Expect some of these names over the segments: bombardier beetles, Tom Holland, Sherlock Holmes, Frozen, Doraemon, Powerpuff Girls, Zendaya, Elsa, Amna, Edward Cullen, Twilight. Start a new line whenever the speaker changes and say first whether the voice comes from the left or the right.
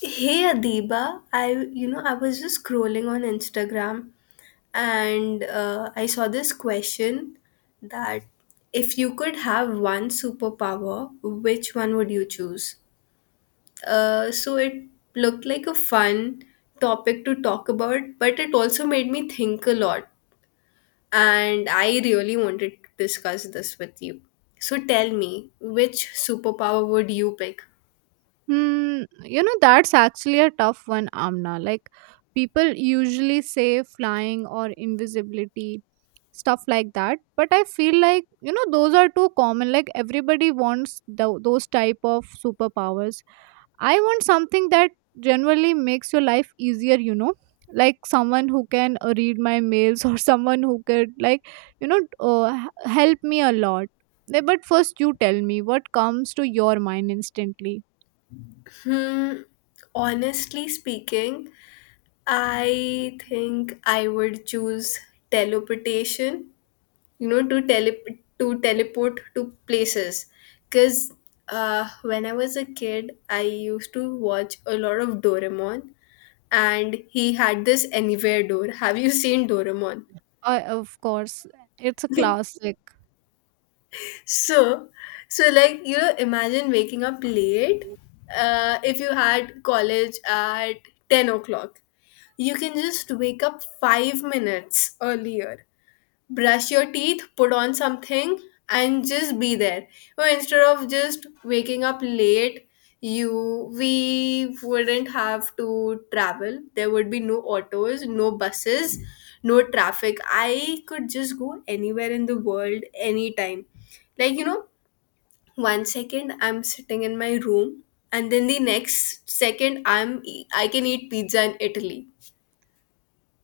left: Hey Adiba, I I was just scrolling on Instagram and I saw this question that if you could have one superpower, which one would you choose? It looked like a fun topic to talk about, but it also made me think a lot, and I really wanted to discuss this with you. So tell me, which superpower would you pick?
right: You know, that's actually a tough one, Amna. People usually say flying or invisibility, stuff like that. But I feel like, you know, those are too common. Like, everybody wants those type of superpowers. I want something that generally makes your life easier, you know, like someone who can read my mails or someone who could, like, you know, uh, h- help me a lot. But first, you tell me what comes to your mind instantly.
left: Hmm, honestly speaking. I think I would choose teleportation, you know, to teleport to places. Because when I was a kid, I used to watch a lot of Doraemon, and he had this anywhere door. Have you seen Doraemon?
right: Of course, it's a classic.
left: so so like you know imagine waking up late, if you had college at 10 o'clock, you can just wake up 5 minutes earlier, brush your teeth, put on something, and just be there. Or instead of just waking up late, you we wouldn't have to travel. There would be no autos, no buses, no traffic. I could just go anywhere in the world anytime. Like you know, one second I'm sitting in my room, and then the next second I can eat pizza in Italy.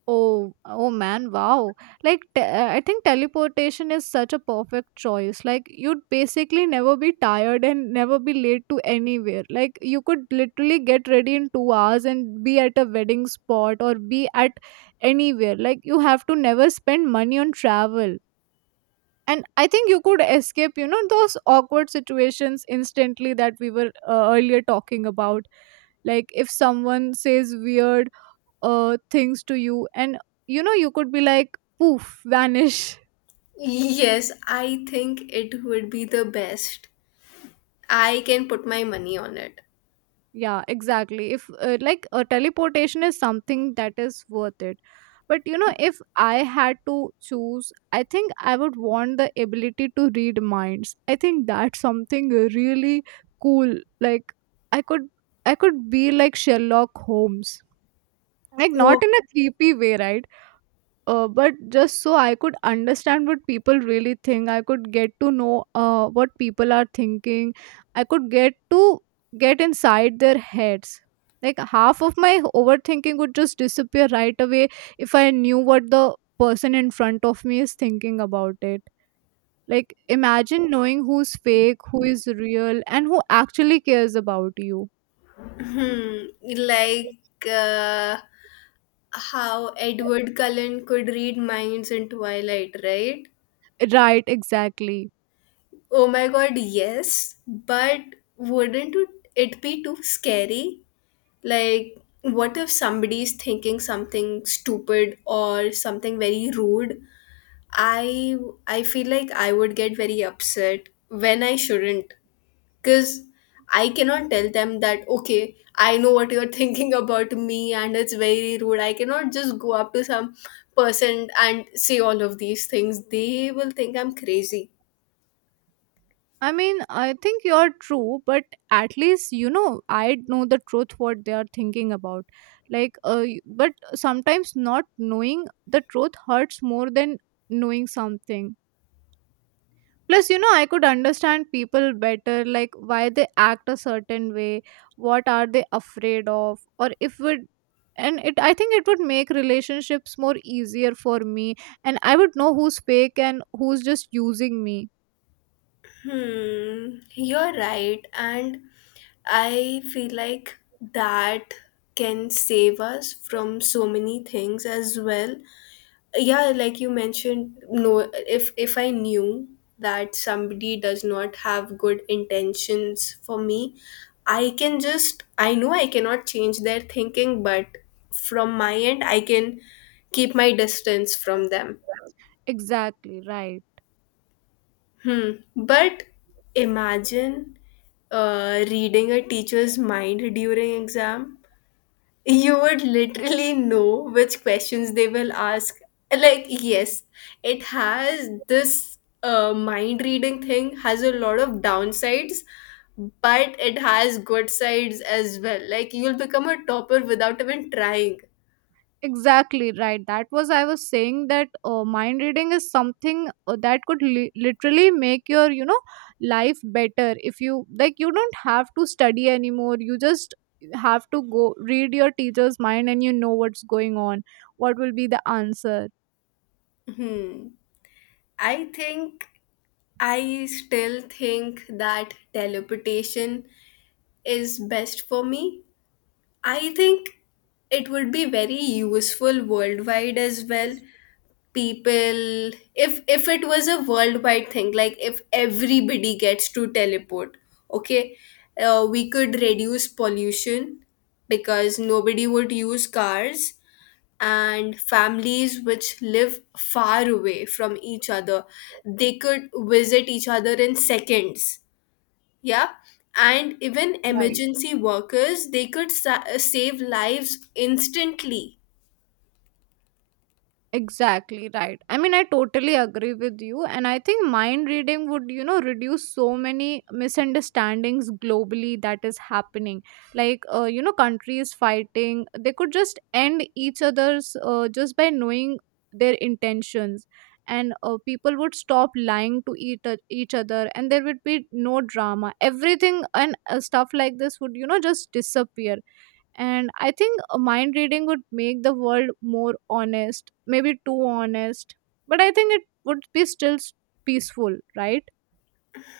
right: Oh man, wow. Like, I think teleportation is such a perfect choice. Like, you'd basically never be tired and never be late to anywhere. Like, you could literally get ready in 2 hours and be at a wedding spot or be at anywhere. Like, you have to never spend money on travel. And I think you could escape, you know, those awkward situations instantly that we were earlier talking about, like if someone says weird things to you, and you know you could be like poof vanish.
left: Yes, I think it would be the best. I can put my money on it.
right: Yeah, exactly. If like a teleportation is something that is worth it, but you know if I had to choose, I think I would want the ability to read minds. I think that's something really cool. Like, i could I could be like Sherlock Holmes, like
left: Oh,
right: not in a creepy way, right? But just so I could understand what people really think, I could get to know what people are thinking. I could get to Get inside their heads. Like, half of my overthinking would just disappear right away if I knew what the person in front of me is thinking about it. Like, imagine knowing who's fake, who is real, and who actually cares about you.
left: hmm, like uh, how Edward Cullen could read minds in Twilight, right?
right: Right, exactly.
left: Oh my god, yes. But wouldn't it be too scary? Like, what if somebody is thinking something stupid or something very rude? I I feel like I would get very upset when I shouldn't. Because I cannot tell them that, okay, I know what you're thinking about me and it's very rude. I cannot just go up to some person and say all of these things. They will think I'm crazy.
right: I mean, I think you're true, but at least you know I know the truth what they are thinking about. Like, but sometimes not knowing the truth hurts more than knowing something. Plus, you know, I could understand people better, like why they act a certain way, what are they afraid of, or if would and it I think it would make relationships more easier for me, and I would know who's fake and who's just using me.
left: Hmm, you're right. And I feel like that can save us from so many things as well. Yeah, like you mentioned, no, if I knew that somebody does not have good intentions for me, I know I cannot change their thinking, but from my end I can keep my distance from them.
right: Exactly, right.
left: Hmm, but imagine reading a teacher's mind during exam. You would literally know which questions they will ask. Like, yes, it has this mind reading thing has a lot of downsides, but it has good sides as well, like you'll become a topper without even trying.
right: Exactly right that was i was saying that mind reading is something that could literally make your, you know, life better. If you like, you don't have to study anymore, you just have to go read your teacher's mind and you know what's going on, what will be the answer.
left: Hmm, i think I still think that teleportation is best for me. I think it would be very useful worldwide as well. People, if it was a worldwide thing, like if everybody gets to teleport, okay, we could reduce pollution because nobody would use cars, and families which live far away from each other, they could visit each other in seconds. Yeah, and even
right: Right.
left: emergency workers, they could save lives instantly.
right: Exactly, right. I mean, I totally agree with you. And I think mind reading would, you know, reduce so many misunderstandings globally that is happening. Like, you know, countries fighting, they could just end each other's just by knowing their intentions. And people would stop lying to each other, and there would be no drama. Everything and stuff like this would, you know, just disappear. And I think mind reading would make the world more honest, maybe too honest, but I think it would be still peaceful, right?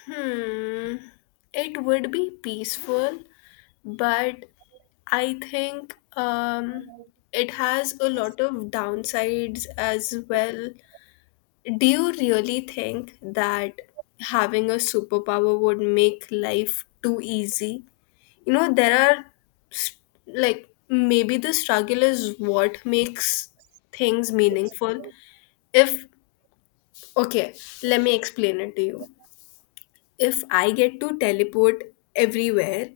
left: Hmm, it would be peaceful, but I think it has a lot of downsides as well. Do you really think that having a superpower would make life too easy? You know, there are s- like maybe the struggle is what makes things meaningful. If, okay, let me explain it to you. If I get to teleport everywhere,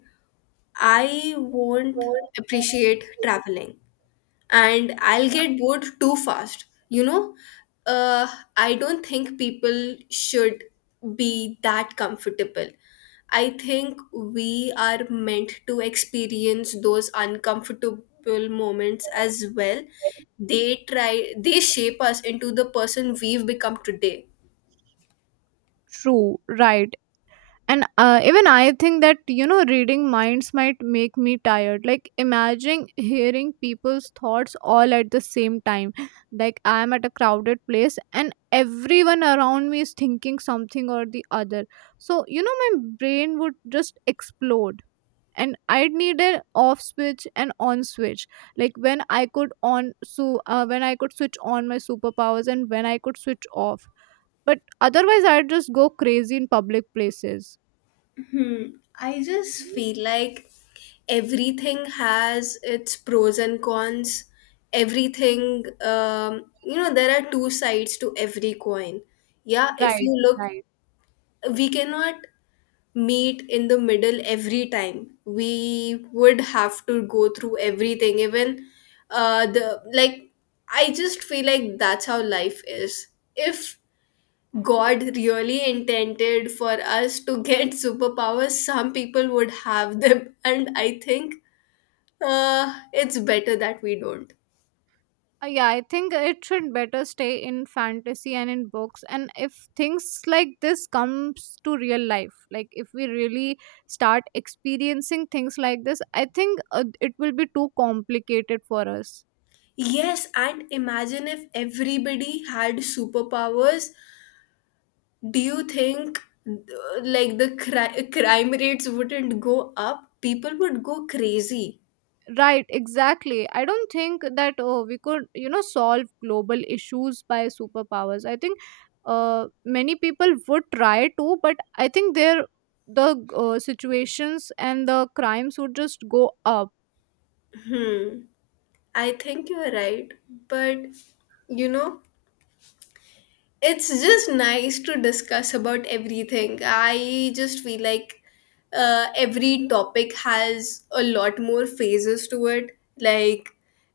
left: I won't appreciate traveling and I'll get bored too fast. You know, uh, I don't think people should be that comfortable. I think we are meant to experience those uncomfortable moments as well. They try, they shape us into the person we've become today.
right: True, right. And even I think that, you know, reading minds might make me tired. Like, imagine hearing people's thoughts all at the same time, like I am at a crowded place and everyone around me is thinking something or the other. So you know, my brain would just explode, and I'd need an off switch and on switch. Like, when I could switch on my superpowers and when I could switch off. But otherwise I'd just go crazy in public places.
left: Hmm. I just feel like everything has its pros and cons. Everything, you know, there are two sides to every coin. Yeah, if
right: Right,
left: you look,
right: right.
left: we cannot meet in the middle every time. We would have to go through everything, even the like. I just feel like that's how life is. If God really intended for us to get superpowers, some people would have them, and I think it's better that we don't.
right: Yeah, I think it should better stay in fantasy and in books. And if things like this comes to real life, like if we really start experiencing things like this, I think it will be too complicated for us.
left: Yes, and imagine if everybody had superpowers. Do you think uh, like the crime rates wouldn't go up? People would go crazy.
right: Right, exactly. I don't think that oh, we could, you know, solve global issues by superpowers. I think many people would try to, but I think the situations and the crimes would just go up.
left: Hmm. I think you're right, but you know it's just nice to discuss about everything. I just feel like every topic has a lot more phases to it. Like,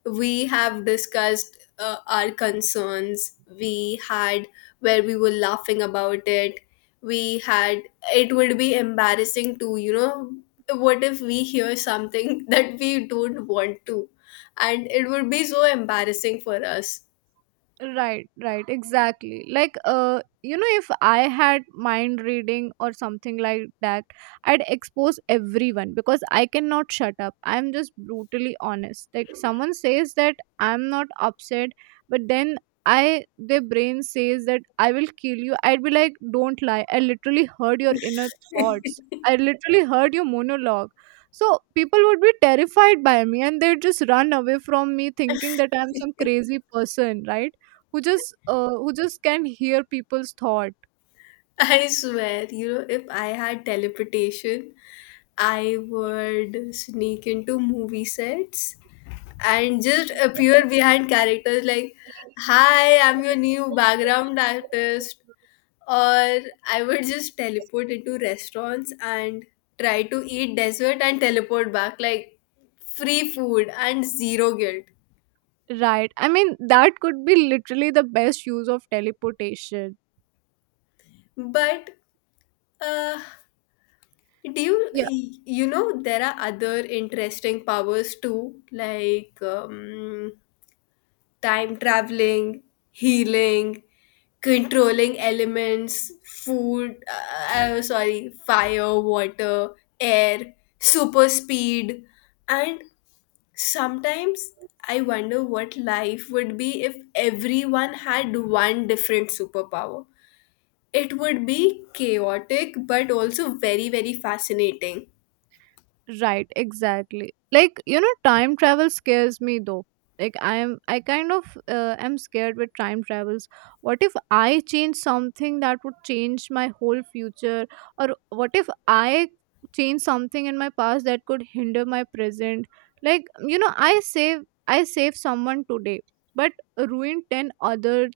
left: we have discussed our concerns, we had where we were laughing about it, we had, it would be embarrassing to, you know, what if we hear something that we don't want to, and it would be so embarrassing for us.
right: Right, right, exactly. Like, you know, if I had mind reading or something like that, I'd expose everyone because I cannot shut up. I'm just brutally honest. Like, someone says that I'm not upset, but then I their brain says that I will kill you. I'd be like, don't lie, I literally heard your inner thoughts. I literally heard your monologue. So people would be terrified by me, and they'd just run away from me thinking that I'm some crazy person, right? Who just can hear people's thought.
left: I swear, you know, if I had teleportation, I would sneak into movie sets and just appear behind characters like, hi, I'm your new background artist. Or I would just teleport into restaurants and try to eat dessert and teleport back, like free food and zero guilt.
right: Right, I mean that could be literally the best use of teleportation.
left: But uh, do you, you know, there are other interesting powers too, like time traveling, healing, controlling elements, food, sorry, fire, water, air, super speed. And sometimes I wonder what life would be if everyone had one different superpower. It would be chaotic, but also very, very fascinating.
right: Right, exactly. Like, you know, time travel scares me though. Like, I kind of am scared with time travels. What if I change something that would change my whole future, or what if I change something in my past that could hinder my present? Like, you know, I save someone today but ruin 10 other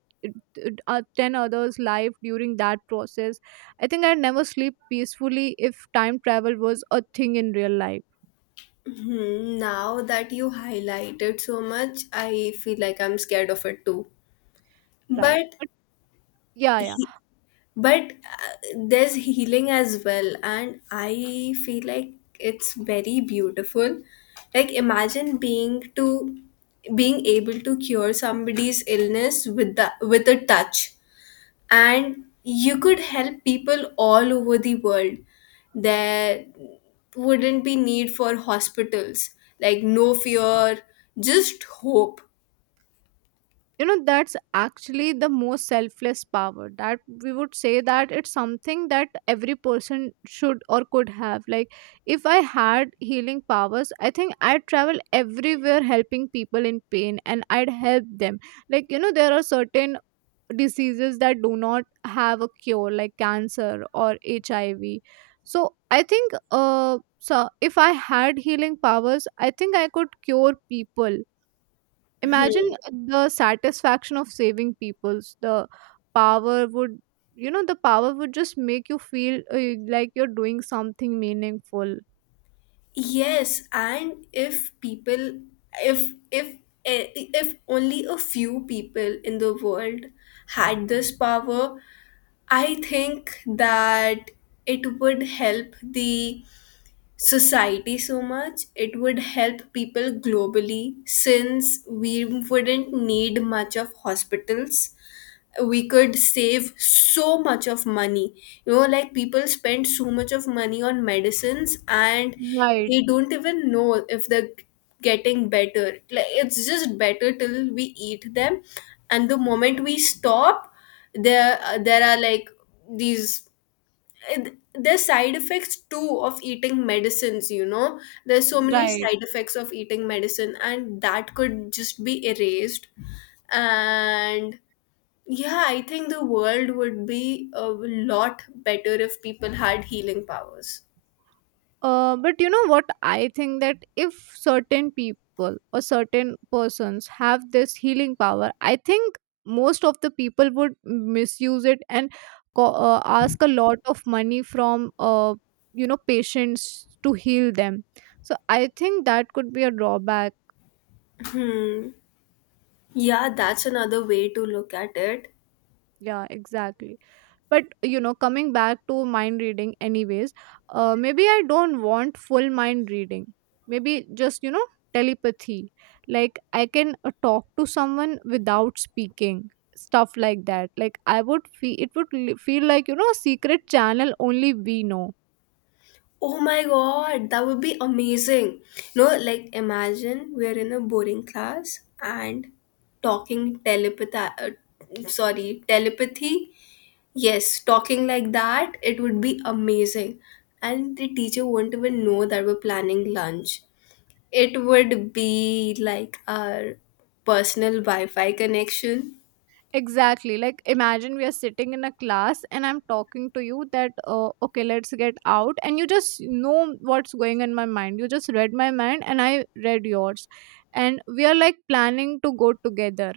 right: uh, 10 others life during that process. I think I'd never sleep peacefully if time travel was a thing in real life,
left: Hmm, now that you highlighted so much, I feel like I'm scared of it too.
right: right?
left: But
right: But yeah, yeah.
left: he, but uh, there's healing as well, and I feel like it's very beautiful. Like imagine being able to cure somebody's illness with a touch, and you could help people all over the world. There wouldn't be need for hospitals. Like no fear, just hope.
right: You know, that's actually the most selfless power that we would say that it's something that every person should or could have. Like, if I had healing powers, I think I'd travel everywhere helping people in pain and I'd help them. Like, you know, there are certain diseases that do not have a cure like cancer or HIV. So I think if I had healing powers, I think I could cure people. Imagine the satisfaction of saving people's the power would, you know, the power would just make you feel like you're doing something meaningful.
left: Yes, and if people, if if if only a few people in the world had this power, I think that it would help the society so much. It would help people globally since we wouldn't need much of hospitals. We could save so much of money. You know, like people spend so much of money on medicines, and
right: Right,
left: they don't even know if they're getting better. Like it's just better till we eat them, and the moment we stop, there there are like these, there's side effects too of eating medicines, you know. There's so many
right: right.
left: side effects of eating medicine, and that could just be erased. And yeah, I think the world would be a lot better if people had healing powers.
right: But you know what? I think that if certain people or certain persons have this healing power, I think most of the people would misuse it and ask a lot of money from, you know, patients to heal them. So I think that could be a drawback.
left: Hmm, yeah, that's another way to look at it.
right: Yeah, exactly. But you know, coming back to mind reading anyways, maybe I don't want full mind reading. Maybe just, you know, telepathy. Like, I can talk to someone without speaking, stuff like that. Like, I would feel it would feel like, you know, a secret channel only we know.
left: Oh my god, that would be amazing. No, like imagine we're in a boring class and talking telepathy, telepathy. Yes, talking like that, it would be amazing. And the teacher won't even know that we're planning lunch. It would be like our personal Wi Fi connection.
right: Exactly. Like, imagine we are sitting in a class and I'm talking to you that okay, let's get out, and you just know what's going in my mind. You just read my mind and I read yours. And we are like planning to go together.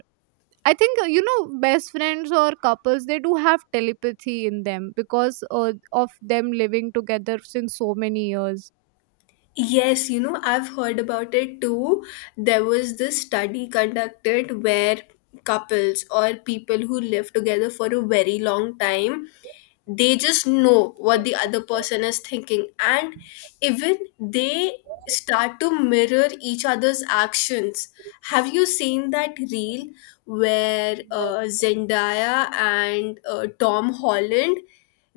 right: I think you know, best friends or couples, they do have telepathy in them because of them living together since so many years.
left: Yes, you know, I've heard about it too. There was this study conducted where couples or people who live together for a very long time, they just know what the other person is thinking, and even they start to mirror each other's actions. Have you seen that reel where Zendaya and Tom Holland,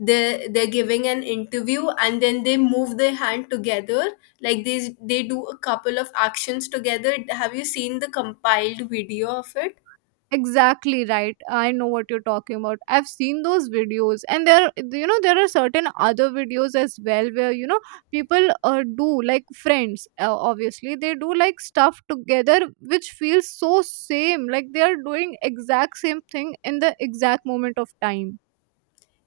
left: they're giving an interview and then they move their hand together? Like they do a couple of actions together. Have you seen the compiled video of it?
right: Exactly right. I know what you're talking about. I've seen those videos, and there, you know, there are certain other videos as well where you know people do like friends obviously, they do like stuff together, which feels so same like they are doing exact same thing in the exact moment of time.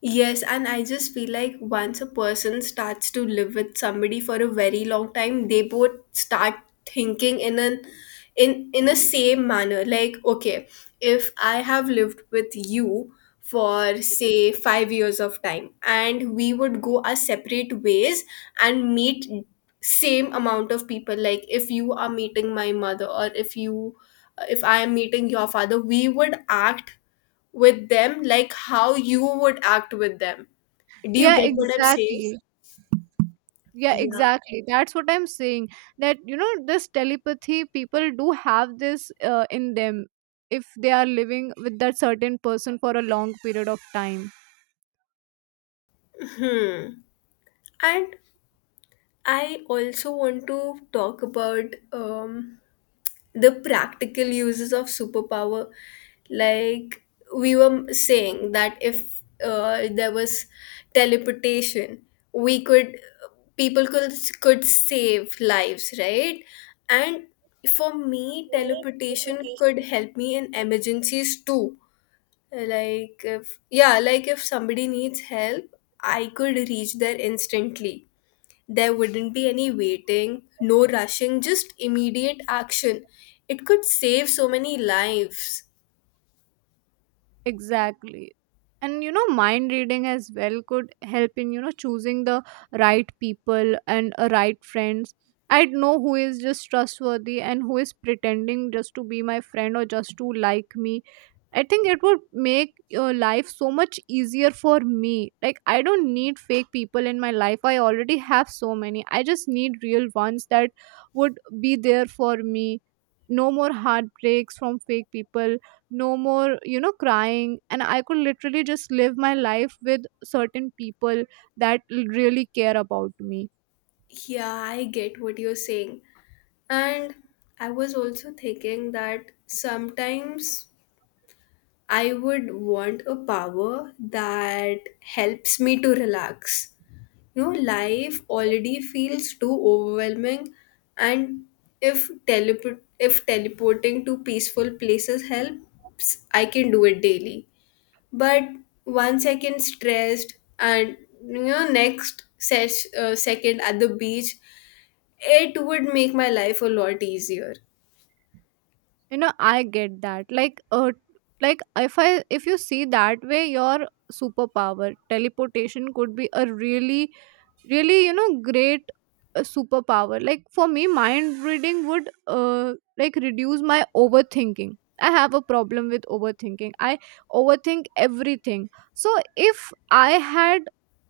left: Yes, and I just feel like once a person starts to live with somebody for a very long time, they both start thinking in an, in a same manner. Like, okay, if I have lived with you for say 5 years of time, and we would go our separate ways and meet same amount of people. Like, if you are meeting my mother, or if you, if I am meeting your father, we would act with them like how you would act with them. Do you
right: Yeah,
left: get what I'm saying?
right: exactly. Yeah,
left: Yeah.
right: exactly. That's what I'm saying. That, you know, this telepathy, people do have this in them if they are living with that certain person for a long period of time.
left: Hmm. And I also want to talk about um, the practical uses of superpower. Like, we were saying that if there was teleportation, we could, people could save lives, right? And for me, teleportation could help me in emergencies too, like if, yeah, like if somebody needs help, I could reach there instantly. There wouldn't be any waiting, no rushing, just immediate action. It could save so many lives.
right: Exactly. And you know, mind reading as well could help in, you know, choosing the right people and right friends. I'd know who is just trustworthy and who is pretending just to be my friend or just to like me. I think it would make your life so much easier for me. Like, I don't need fake people in my life. I already have so many. I just need real ones that would be there for me. No more heartbreaks from fake people. No more, you know, crying. And I could literally just live my life with certain people that really care about me.
left: Yeah, I get what you're saying. And I was also thinking that sometimes I would want a power that helps me to relax. You know, life already feels too overwhelming, and if teleporting to peaceful places helps, I can do it daily. But one second stressed, and you know, next second at the beach. It would make my life a lot easier.
right: You know, I get that. Like, if you see that way, your superpower teleportation could be a really, really, you know, great superpower. Like, for me, mind reading would, like, reduce my overthinking. I have a problem with overthinking. I overthink everything. So if I had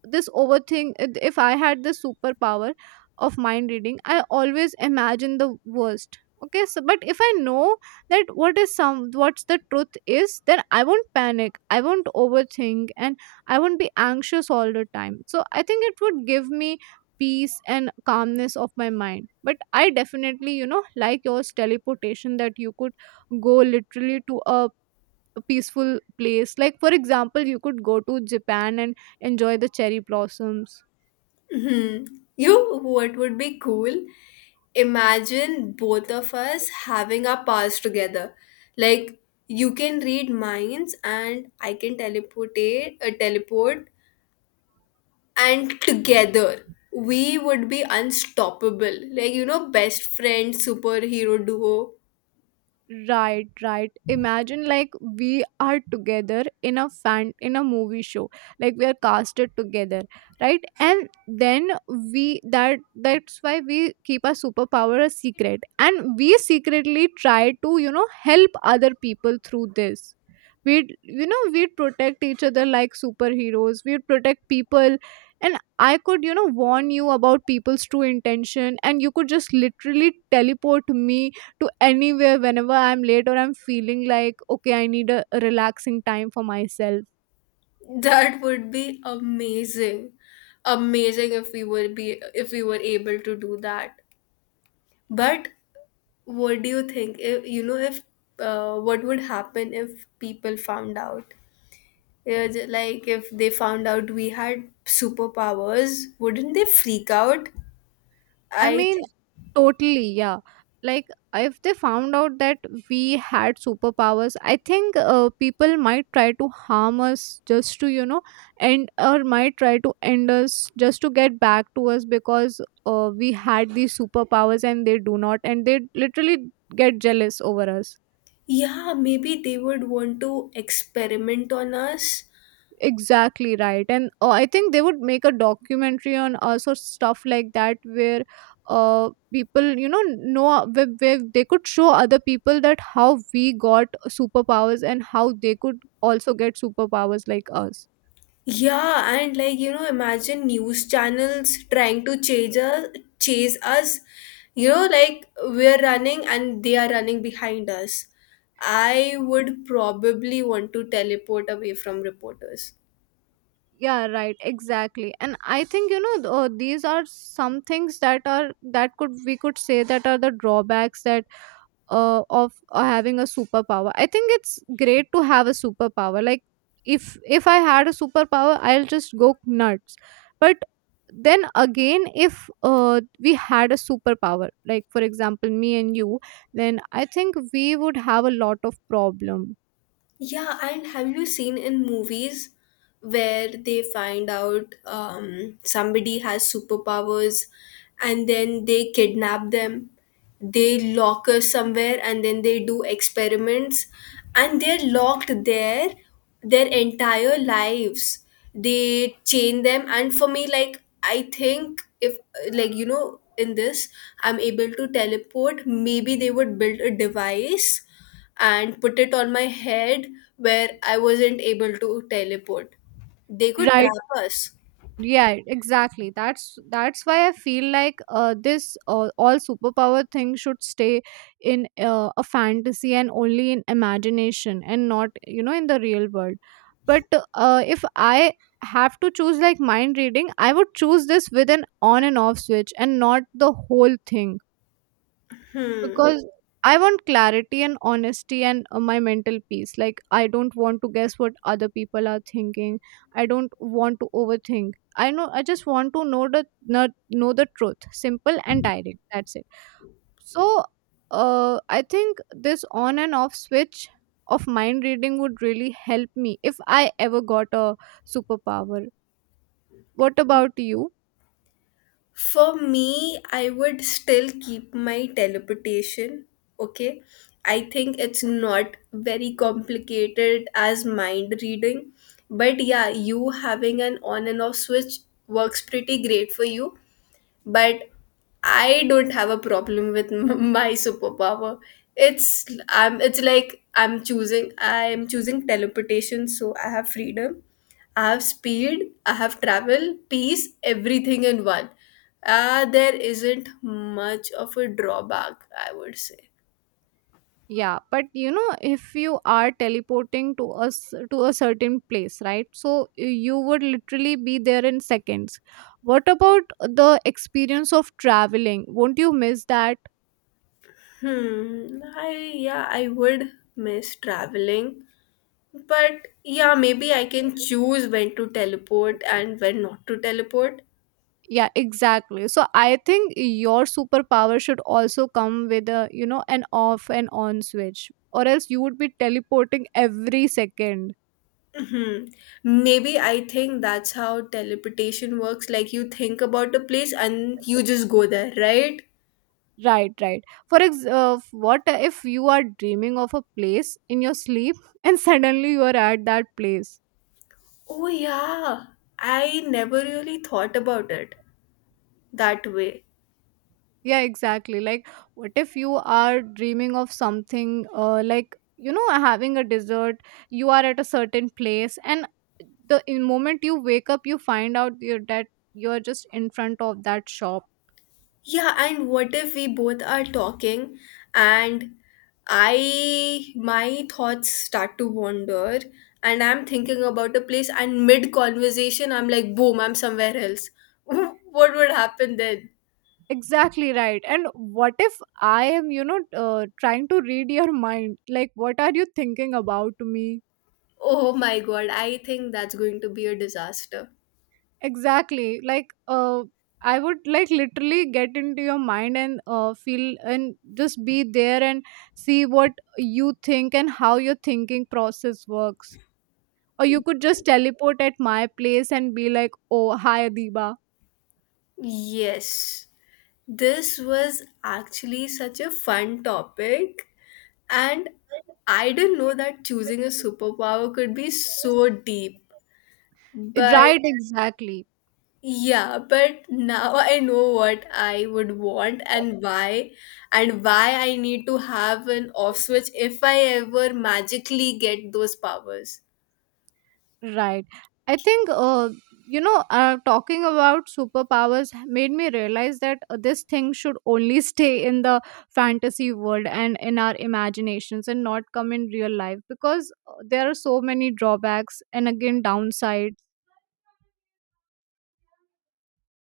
right: this overthink this superpower of mind reading. I always imagine the worst, okay? So but if I know that what is some what's the truth is, then I won't panic, I won't overthink, and I won't be anxious all the time. So I think it would give me peace and calmness of my mind. But I definitely, you know, like yours teleportation that you could go literally to a peaceful place. Like for example, you could go to Japan and enjoy the cherry blossoms.
left: Hmm. You, what would be cool? Imagine both of us having our powers together. Like you can read minds, and I can teleport, and together we would be unstoppable. Like you know, best friend superhero duo.
right: Right, right. Imagine like we are together in a movie show. Like we are casted together, right? And then we that that's why we keep our superpower a secret. And we secretly try to, you know, help other people through this. We'd protect each other like superheroes. We'd protect people and I could, you know, warn you about people's true intention and you could just literally teleport me to anywhere whenever I'm late or I'm feeling like, okay, I need a relaxing time for myself.
left: That would be amazing, amazing if we were be if we were able to do that. But what do you think? If, you know, if what would happen if people found out? Yeah, like if they found out we had superpowers, wouldn't they freak out?
right: I
left: I
right: mean,
left: think,
right: totally, yeah. Like, if they found out that we had superpowers, I think people might try to harm us just to, you know, end or might try to end us just to get back to us because we had these superpowers and they do not, and they literally get jealous over us.
left: yeah, maybe they would want to experiment on us.
right: Exactly right. And I think they would make a documentary on us or stuff like that where people, you know where they could show other people that how we got superpowers and how they could also get superpowers like us.
left: Yeah, and like you know, imagine news channels trying to chase us, chase us. You know, like we're running and they are running behind us. I would probably want to teleport away from reporters.
right: Yeah, right, exactly. And I think, you know, these are some things that are that could we could say that are the drawbacks that of having a superpower. I think it's great to have a superpower. Like, if I had a superpower, I'll just go nuts. But then again, if we had a superpower, like for example me and you, then I think we would have a lot of problem.
left: Yeah, and have you seen in movies where they find out somebody has superpowers and then they kidnap them? They lock us somewhere and then they do experiments and they're locked there their entire lives. They chain them, and for me, like, I think if, like, you know, in this, I'm able to teleport, maybe they would build a device and put it on my head where I wasn't able to teleport. They could
right: Right,
left: trap us.
right: yeah, exactly. That's why I feel like this all superpower thing should stay in a fantasy and only in imagination and not, you know, in the real world. But if I have to choose, like mind reading, I would choose this with an on and off switch and not the whole thing,
left: Hmm.
right: because I want clarity and honesty and my mental peace. Like, I don't want to guess what other people are thinking. I don't want to overthink. I know. I just want to know the truth, simple and direct. That's it. So, I think this on and off switch of mind reading would really help me if I ever got a superpower. What about you?
left: For me, I would still keep my teleportation. Okay. I think it's not very complicated as mind reading. But yeah, you having an on and off switch works pretty great for you, but I don't have a problem with my superpower. It's like I'm choosing teleportation, so I have freedom, I have speed, I have travel, peace, everything in one. There isn't much of a drawback, I would say.
right: Yeah, but you know, if you are teleporting to us to a certain place, right, so you would literally be there in seconds. What about the experience of traveling? Won't you miss that?
left: Hmm. I yeah, I would miss traveling. But yeah, maybe I can choose when to teleport and when not to teleport.
right: Yeah, exactly. So I think your superpower should also come with a, you know, an off and on switch, or else you would be teleporting every second.
left: Mhm. Maybe I think that's how teleportation works. Like you think about a place and you just go there, right?
right: Right, right. What if you are dreaming of a place in your sleep and suddenly you are at that place?
left: Oh, yeah. I never really thought about it that way.
right: Yeah, exactly. Like, what if you are dreaming of something, like, you know, having a dessert, you are at a certain place, and the in moment you wake up, you find out that you're just in front of that shop.
left: Yeah, and what if we both are talking and I my thoughts start to wander and I'm thinking about a place and mid conversation I'm like boom, I'm somewhere else. What would happen then?
right: Exactly right. And what if I am, you know, trying to read your mind? Like, what are you thinking about me?
left: Oh my god, I think that's going to be a disaster.
right: Exactly. Like, I would like literally get into your mind and feel and just be there and see what you think and how your thinking process works. Or you could just teleport at my place and be like, oh, hi, Adiba.
left: Yes, this was actually such a fun topic, and I didn't know that choosing a superpower could be so deep. But
right: Right, exactly.
left: yeah, but now I know what I would want and why I need to have an off switch if I ever magically get those powers.
right: Right. I think, talking about superpowers made me realize that this thing should only stay in the fantasy world and in our imaginations and not come in real life, because there are so many drawbacks and again downsides.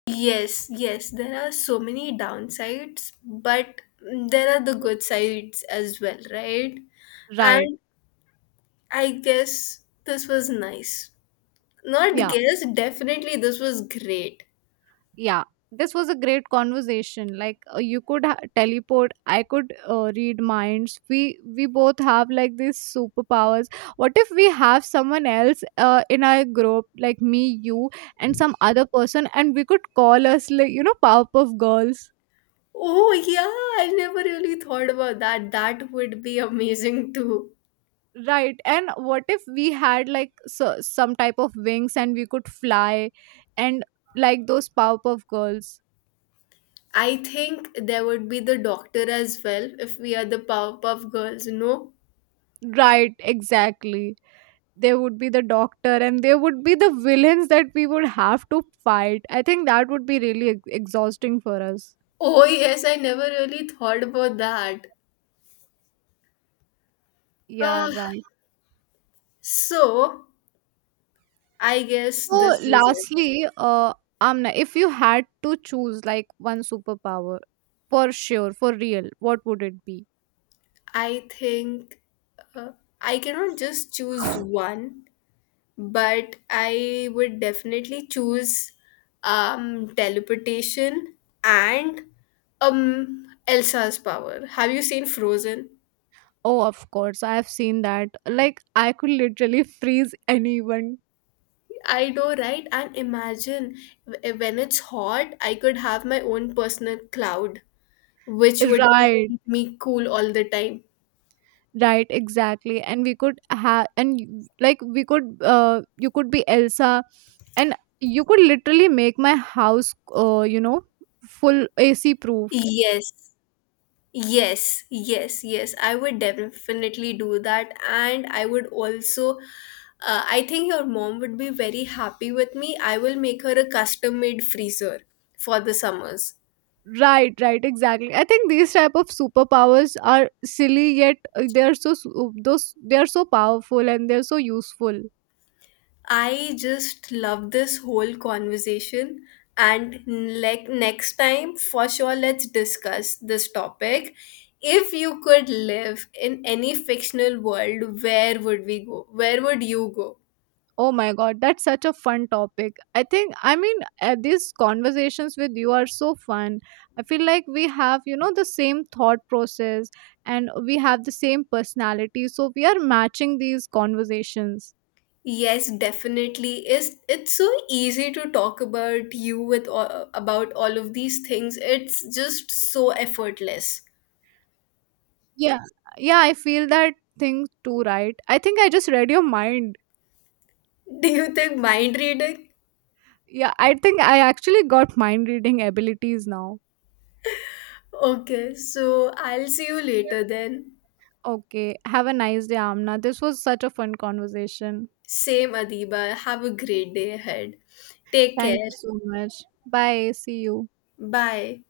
left: Yes, yes, there are so many downsides, but there are the good sides as well, right?
right: Right.
left: And I guess this was nice. Not
right: Yeah.
left: guess, definitely this was great.
right: Yeah, this was a great conversation. Like, you could teleport, I could read minds, we both have like these superpowers. What if we have someone else in our group, like me, you, and some other person, and we could call us like, you know, Powerpuff Girls.
left: Oh, yeah, I never really thought about that. That would be amazing too.
right: Right. And what if we had like some type of wings and we could fly, and like those Powerpuff Girls.
left: I think there would be the doctor as well if we are the Powerpuff Girls, no?
right: Right, exactly. There would be the doctor and there would be the villains that we would have to fight. I think that would be really exhausting for us.
left: Oh, yes, I never really thought about that.
right: Yeah,
left: Ah,
right: right.
left: so, I guess
right: So
left: this was it.
right: lastly, Amna, if you had to choose like one superpower, for sure, for real, what would it be?
left: I think uh, I cannot just choose one, but I would definitely choose teleportation and Elsa's power. Have you seen Frozen?
right: Oh, of course I have seen that. Like, I could literally freeze anyone.
left: I know, right? And imagine when it's hot, I could have my own personal cloud, which would just
right: Right,
left: keep me cool all the time.
right: right, exactly. And we could have, and like, we could you could be Elsa and you could literally make my house, you know, full AC proof.
left: Yes, yes, yes, yes. I would definitely do that. And I would also, I think your mom would be very happy with me. I will make her a custom made freezer for the summers.
right: Right, right, exactly. I think these type of superpowers are silly, yet they are so su- those they are so powerful and they're so useful.
left: I just love this whole conversation. And like next time, for sure, let's discuss this topic. If you could live in any fictional world, where would we go? Where would you go?
right: Oh my god, that's such a fun topic. I think, I mean, these conversations with you are so fun. I feel like we have, you know, the same thought process and we have the same personality, so we are matching these conversations.
left: Yes, definitely. Is it's so easy to talk about you with about all of these things. It's just so effortless.
right: Yeah. Yeah, I feel that thing too, right? I think I just read your mind.
left: Do you think mind reading?
right: Yeah, I think I actually got mind reading abilities now.
left: Okay, so I'll see you later then.
right: Okay. Have a nice day, Amna. This was such a fun conversation.
left: Same Adiba. Have a great day ahead. Take
right: Thank
left: care.
right: you so much. Bye. See you.
left: Bye.